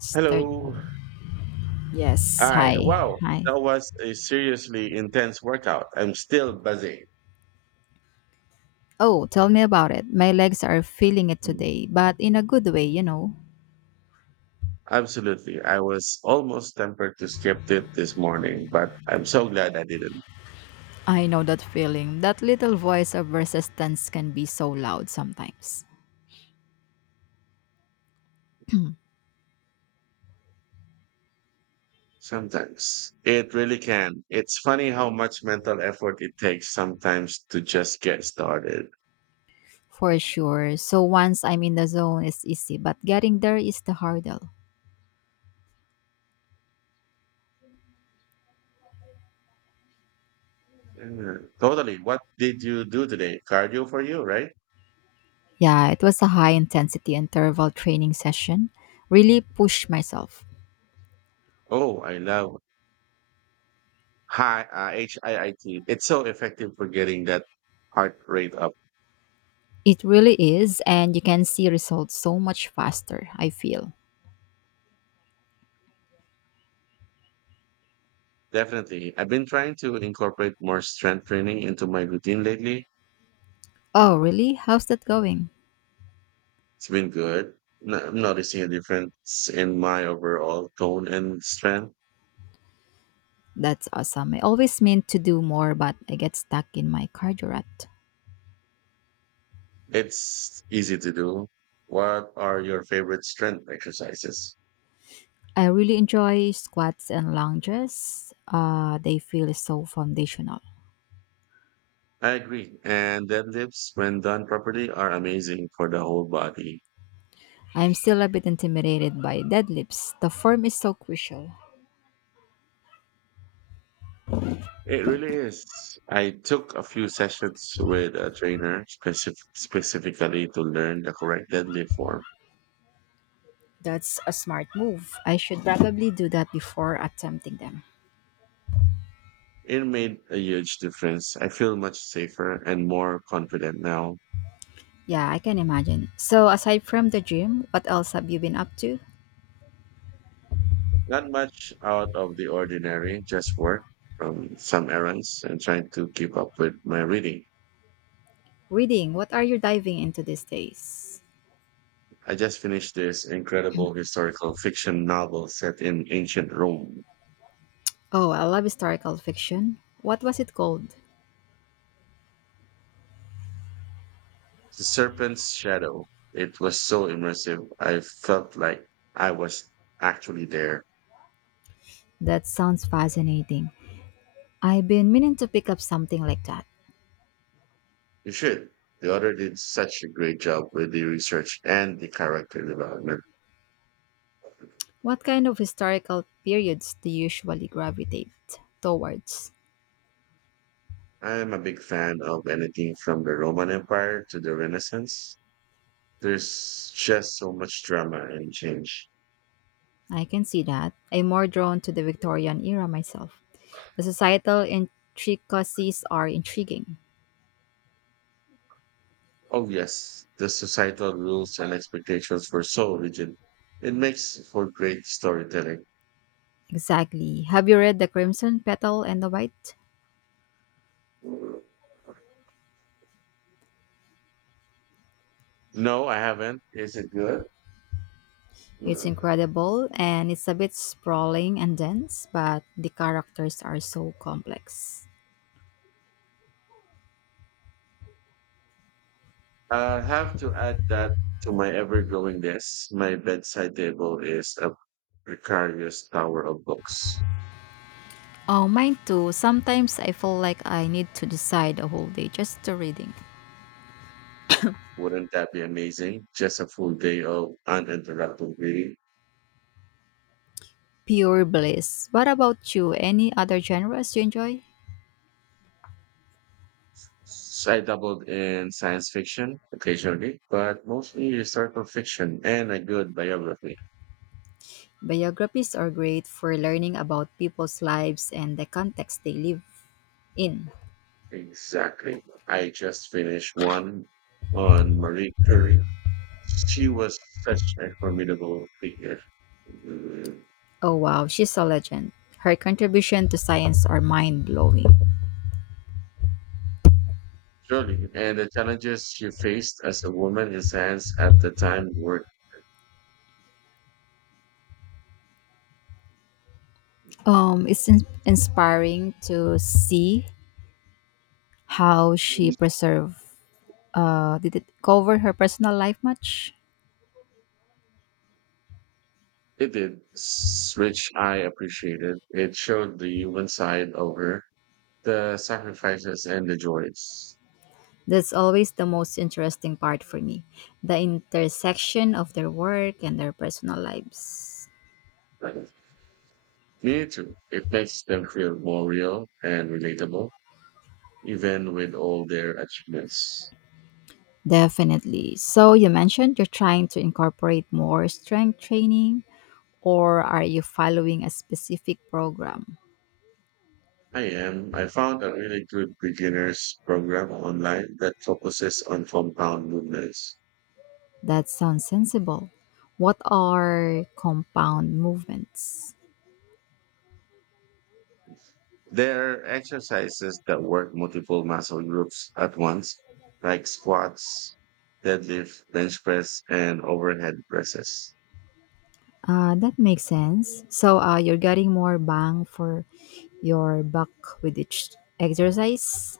Start. Hello. Yes. All right. Hi. Wow. Hi. That was a seriously intense workout. I'm still buzzing. Oh, tell me about it. My legs are feeling it Mm, today, but in a good way, absolutely. I was almost tempted to skip it this morning, but I'm so glad I didn't. I know that feeling. That little voice of resistance can be so loud sometimes. Sometimes it really can. It's funny how much mental effort it takes sometimes to just get started. For sure. So once I'm in the zone, it's easy, but getting there is the hurdle. Yeah, totally. What did you do today? Cardio for you, right? Yeah, it was a high intensity interval training session. Really pushed myself. Oh, I love hi HIIT. It's so effective for getting that heart rate up. It really is, and you can see results so much faster, I feel. Definitely. I've been trying to incorporate more strength training into my routine lately. Oh, It's really? How's that going? been good. I'm noticing a difference in my overall tone and strength. That's awesome. I always meant to do more, but I get stuck in my cardio rut. It's easy to do. What are your favorite strength exercises? I really enjoy squats and lunges. They feel so foundational. I agree. And deadlifts, when done properly, are amazing for the whole body. I'm still a bit intimidated by deadlifts. The form is so crucial. It really is. I took a few sessions with a trainer specifically to learn the correct deadlift form. That's a smart move. I should probably do that before attempting them. It made a huge difference. I feel much safer and more confident now. Yeah, I can imagine. So, aside from the gym, what else have you been up to? Not much out of the ordinary, just work from some errands and trying to keep up with my reading. Reading, what are you diving into these days? I just finished this incredible historical fiction novel set in ancient Rome, Oh, I love historical fiction. What was it called? The Serpent's Shadow. It was so immersive. I felt like I was actually there. That sounds fascinating. I've been meaning to pick up something like that. You should. The author did such a great job with the research and the character development. What kind of historical periods do you usually gravitate towards? I am a big fan of anything from the Roman Empire to the Renaissance. There's just so much drama and change. I can see that. I'm more drawn to the Victorian era myself. The societal intricacies are intriguing. Oh, yes, the societal rules and expectations were so rigid. It makes for great storytelling. Exactly. Have you read The Crimson Petal and the White? No, I haven't. Is it good? It's incredible and it's a bit sprawling and dense, but the characters are so complex. I have to add that to my ever growing list. My bedside table is a precarious tower of books. Oh, mine too. Sometimes I feel like I need to decide a whole day just to reading. Wouldn't that be amazing? Just a full day of uninterrupted reading. Pure bliss. What about you? Any other genres you enjoy? I dabbled in science fiction occasionally, but mostly historical fiction and a good biography. Biographies are great for learning about people's lives and the context they live in. Exactly. I just finished one on Marie Curie. She was such a formidable figure. Oh wow, she's a legend. Her contribution to science are mind blowing. Surely. And the challenges she faced as a woman in science at the time were It's inspiring to see how she preserved. Did it cover her personal life much? it did, which I appreciated. It showed the human side of her, the sacrifices and the joys. That's always the most interesting part for me, the intersection of their work and their personal lives. Me too. It makes them feel more real and relatable, even with all their achievements. Definitely. So, you mentioned you're trying to incorporate more strength training, or are you following a specific program? I am. I found a really good beginners program online that focuses on compound movements. That sounds sensible. What are compound movements? There are exercises that work multiple muscle groups at once, like squats, deadlift, bench press, and overhead presses. That makes sense. So, you're getting more bang for your buck with each exercise?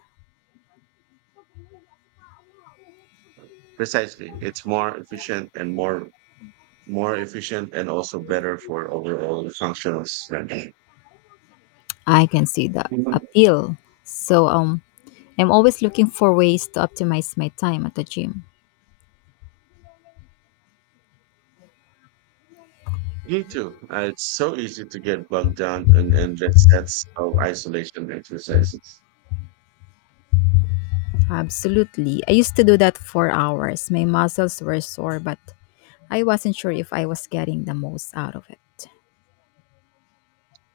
Precisely. It's more efficient and more more efficient and also better for overall functional strength. I can see the appeal. So, I'm always looking for ways to optimize my time at the gym. Me too. It's so easy to get bogged down in endless sets of isolation exercises. Absolutely. I used to do that for hours. My muscles were sore, but I wasn't sure if I was getting the most out of it.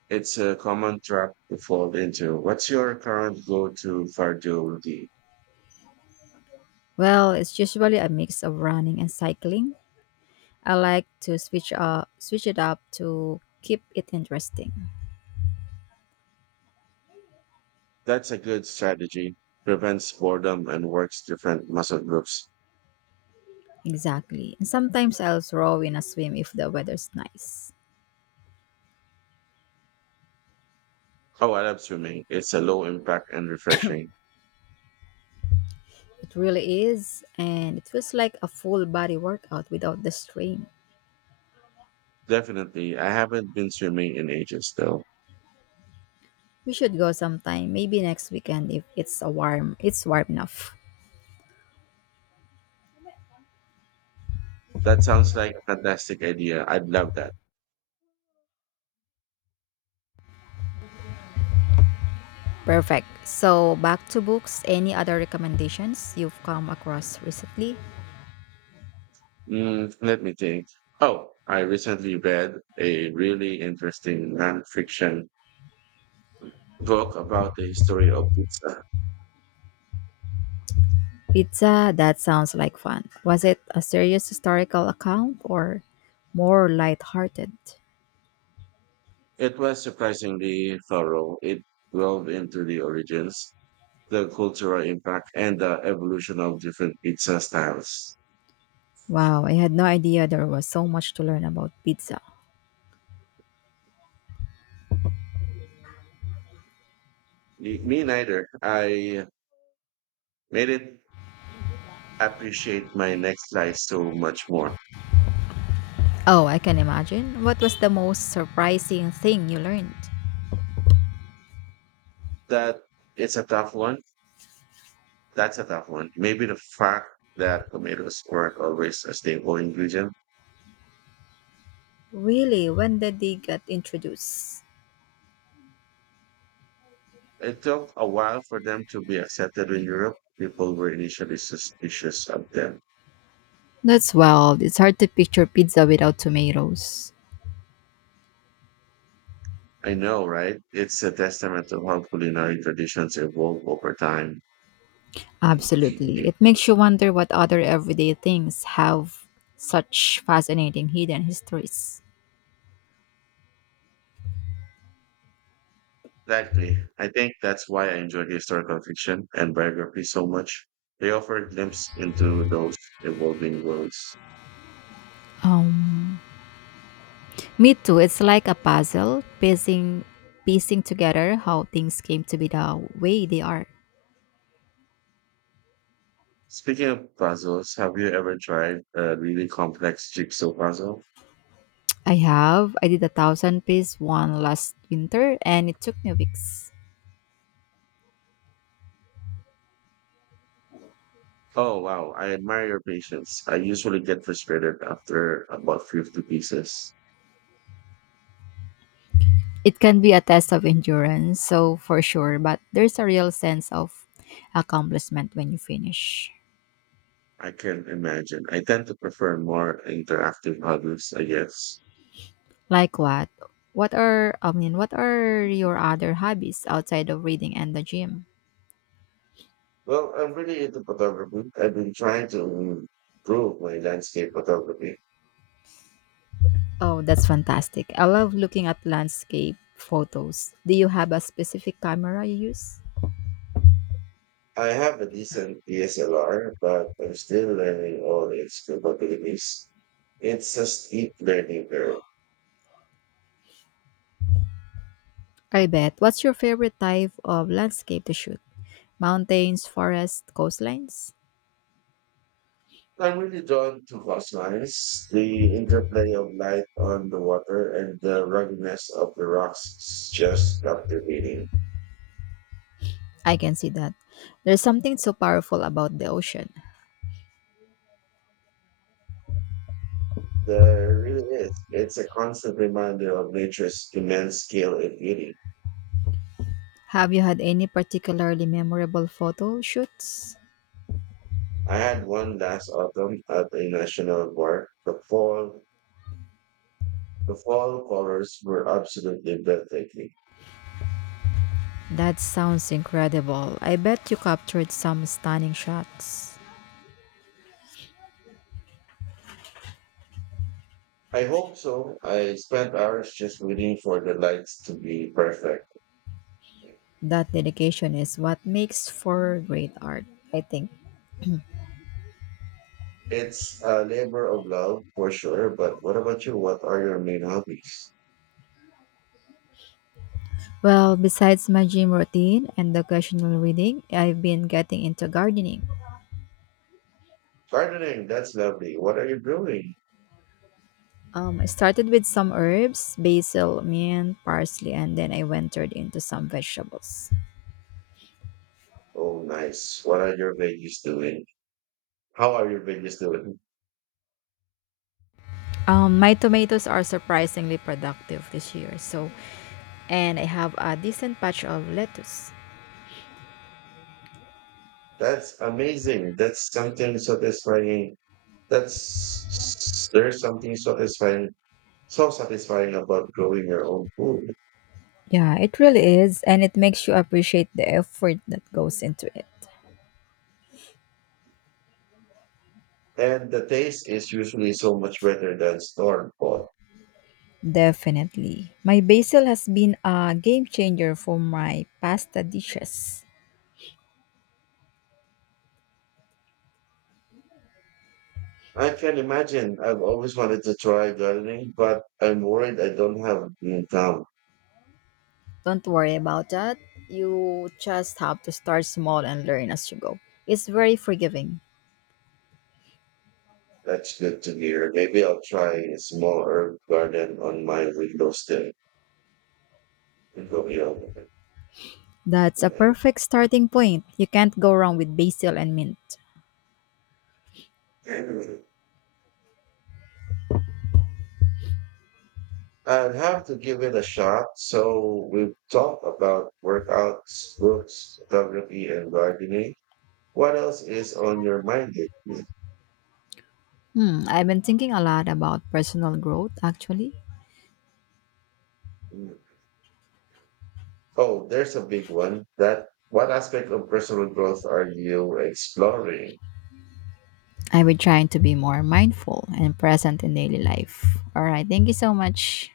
It's a common trap to fall into. What's your current go-to cardio routine? Well, it's usually a mix of running and cycling. I like to switch it up to keep it interesting. That's a good strategy. Prevents boredom and works different muscle groups. Exactly. And sometimes I'll throw in a swim if the weather's nice. Oh, I love swimming. It's a low impact and refreshing. It really is, and it feels like a full body workout without the strain. Definitely. I haven't been swimming in ages though. We should go sometime, maybe next weekend if it's warm enough. That sounds like a fantastic idea. I'd love that. Perfect. So back to books. Any other recommendations you've come across recently? Mm, let me think. Oh, I recently read a really interesting nonfiction book about the history of pizza. Pizza. That sounds like fun. Was it a serious historical account or more lighthearted? It was surprisingly thorough. It delved into the origins, the cultural impact, and the evolution of different pizza styles. Wow, I had no idea there was so much to learn about pizza. Me neither. I made it appreciate my next slice so much more. Oh, I can imagine. What was the most surprising thing you learned? That it's a tough one. That's a tough one. Maybe the fact that tomatoes weren't always a staple ingredient. Really? When did they get introduced? It took a while for them to be accepted in Europe. People were initially suspicious of them. That's wild. It's hard to picture pizza without tomatoes. I know, right? It's a testament to how culinary traditions evolve over time. Absolutely. Exactly. It makes you wonder what other everyday things have such fascinating hidden histories. I think that's why I enjoy historical fiction and biography so much. They offer a glimpse into those evolving worlds. Um, Me too. It's like a puzzle, piecing together how things came to be the way they are. Speaking of puzzles, have you ever tried a really complex jigsaw puzzle? I have. I did a thousand piece one last winter and it took me weeks. Oh wow, I admire your patience. I usually get frustrated after about 50 pieces. It can be a test of endurance, so for sure, but there's a real sense of accomplishment when you finish. I can imagine. I tend to prefer more interactive hobbies, I guess. Like what? What are your other hobbies outside of reading and the gym? Well, I'm really into photography. I've been trying to improve my landscape photography. Oh, that's fantastic. I love looking at landscape photos. Do you have a specific camera you use? I have a decent DSLR, but I'm still learning all its capabilities. It's a steep learning curve. I bet. What's your favorite type of landscape to shoot? Mountains, forests, coastlines? I'm really drawn to glass. The interplay of light on the water and the ruggedness of the rocks is just captivating. I can see that. There's something so powerful about the ocean. There really is. It's a constant reminder of nature's immense scale and beauty. Have you had any particularly memorable photo shoots? I had one last autumn at a national park. The fall colors were absolutely breathtaking. That sounds incredible. I bet you captured some stunning shots. I hope so. I spent hours just waiting for the lights to be perfect. That dedication is what makes for great art, I think. It's a labor of love for sure, but what about you? What are your main hobbies? Well, besides my gym routine and the occasional reading, I've been getting into gardening. Gardening, that's lovely. What are you doing? I started with some herbs, basil, mint, parsley, and then I ventured into some vegetables. Oh, nice. What are your veggies doing? How are your veggies doing? My tomatoes are surprisingly productive this year, so and I have a decent patch of lettuce. That's amazing. That's something satisfying. That's There's something satisfying, so satisfying about growing your own food. Yeah, it really is, and it makes you appreciate the effort that goes into it. And the taste is usually so much better than store bought. Definitely. My basil has been a game changer for my pasta dishes. I can imagine. I've always wanted to try gardening, but I'm worried I don't have an income. Don't worry about that. You just have to start small and learn as you go. It's very forgiving. That's good to hear. Maybe I'll try a small herb garden on my window still. Window hill. That's a perfect starting point. You can't go wrong with basil and mint. I'd have to give it a shot. So we've talked about workouts, books, photography, and gardening. What else is on your mind lately? Hmm, I've been thinking a lot about personal growth actually. Oh, there's a big one. That what aspect of personal growth are you exploring? I've been trying to be more mindful and present in daily life. All right, thank you so much.